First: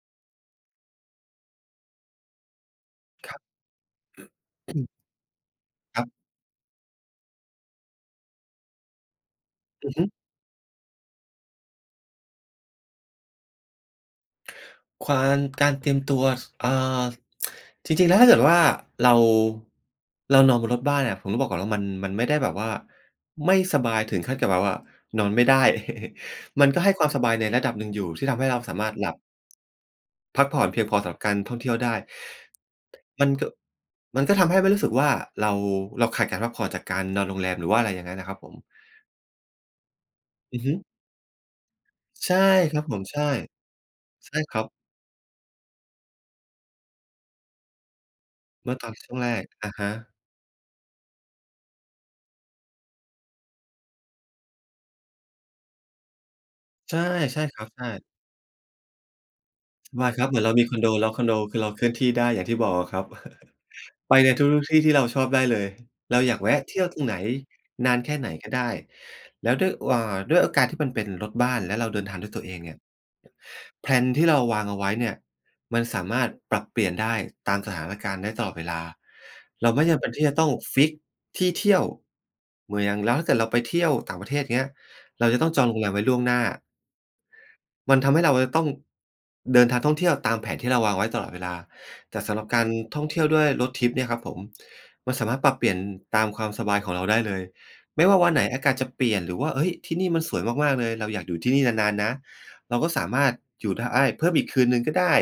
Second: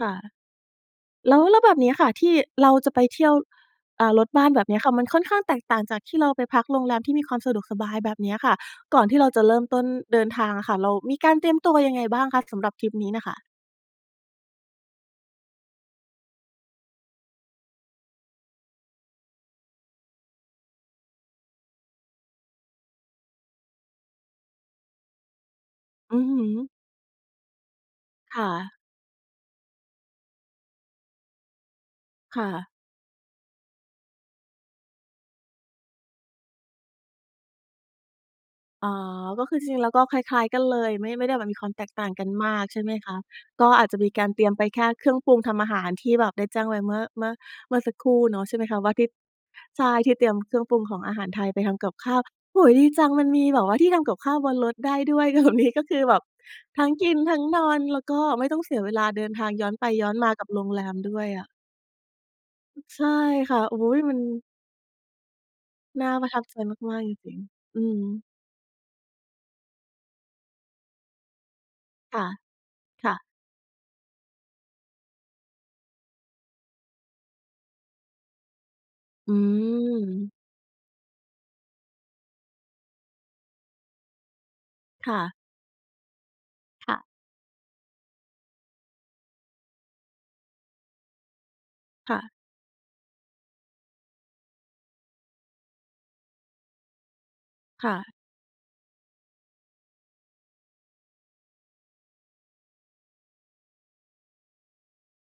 ค่ะ แล้ว แล้วแบบเนี้ยค่ะ ที่เราจะไปเที่คยรว ับ อ่า รถบ้านแบบเนี้ยค่ะ มันค่อนข้างแตกต่างจาคกรทับ ี่เราไปพักโรงแรมที่มีความสะดวกสบายแบบเนี้ยค่ะ ก่อนที่เราจะเริ่มต้อนือฮึ เดินทางอะค่ะ เรามีการเตรียมตัวยังไงบ้างคะ สำหรับทริปนี้น่ะค่ะ? ควาน การเตรียมตัว ส เอ่อ จริง ๆ แล้วถ้าเกิดว่าเรา เรานอนบนรถบ้านอะ ผมต้องบอกก่อนว่ามัน มันไม่ได้แบบว่า ไม่สบายถึงขั้นกับแบบว่านอนไม่ได้ อือฮึ มันก็ให้ความสบายในระดับหนึ่งอยู่ ที่ทคำใ่ห้เราสะ ามารถหลับ พักผ่อนเพียงพอสำหรับการท่องเที่ยวได้ ค่ะ มัน ก มันก็ทำให้ไม่รู้สึกว่าเรา เราขาดการพักผ่อนจากการนอนโรงแรมหรือว่าอะไรอย่างนั้นนะครับผม อ๋อ ก็คือจริงแล้วก็คล้าย ๆ อกัืนอฮึ เลย ไม่ ไม่ได้แบบมีความแตกต่างกันใช่มากคใชร่ับไหมผม คใะ? ช่ ก็อาจจะมีการใช่เตรียคมรไัปบ แค่เครื่องปรุงทำอาหารที่แบบได้แจ้งไว้เมื่อ เมื่อ เมื่อสักครู่เนาะ ใช่มั้เมยืค่อะ ตวอ่านทีช่ ่วงแรก อะใชฮ่ ทีะ ่เตรียมเครื่องปรุงของอาหารไทยไปทำกับข้าว โอ้โฮ ดีจัง มันมีแบบว่าที่ทำกับข้าวบนรถได้ด้วย แบบ นี้ก็คือแบบทั้งใช่ กิน ทใชั้่งคนรับ อน ใช่ แล้วก็ไม่ต้องเสียเวลาเดินทางย้อนไปยว้อาดนครัมบ าเหมืกอันเบราโรมีงคอแรนโด มแล้ดว้ควอยนโดอะ คือเราเคลื่อนที่ได้ อย่างที่บอกอะคใชรับ ่ค่ะ อุ๊ย มไปัน ในทุก ๆ ที่ที่เราชอบได้เลย น่าเราประอยทากับแวใจะเที่ยวมตารก งๆ จไหน ริง ๆ อืนานแค่ม ไหนก็ได้ แล้วด้วย หว่า ด้วยโอการที่มันเป็นรถบ้าน แล้วเราเดินทคาง่ดะ ้วยตัวเองเนี่ย ค่ะ แพลนที่เราวางเอาไว้เนี่ย มันสามารถปรับเปลี่ยนได้ตามสถานการณ์ได้ตลอดเวลา อืเราไม่จำเป็นที่จม ะต้องฟิกซ์ที่เที่ยว [unintelligible] แล้วถ้าเกิดเราไปเที่ยวต่างประเทศเงี้ย ค่เราะ จะต้องจองโรงแรมไว้ล่วงหน้า ค่ะ มันทำให้เราจะต้องเดินทางท่องเที่ยวตามแผนที่เราวางไว้ตลอดเวลา คแต่่สะ ำหรับการท่องเที่ยวด้วยรถทริปเนี่ยครับผม มันสามารถปรับเปลี่ยนตามความสบายของเราได้เลย ค่ไม่ะ ว่าวันไหนอากาศจะเปลี่ยน หรือว่า เฮ้ย ที่นี่มันสวยมาก ๆ เลย เราอยากอยู่ที่นี่นาน ๆ นะ เราก็สามารถอยู่ได้ เพิ่มอีกคืนหนึ่งก็ได้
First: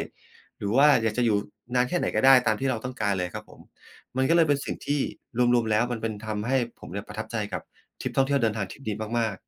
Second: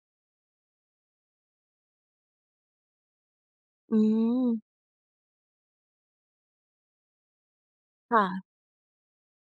หรือว่าอยากจะอยู่นานแค่ไหนก็ได้ ตามที่เราต้องการเลยครับผม อืมันก็เลยเป็นม สิ่งที่รวม ๆ แล้วมันเป็น ทำให้ผมเนี่ยประทับใจกับทริคปท่่องเที่ยะ วเดินทางทริปนี้มาก ๆ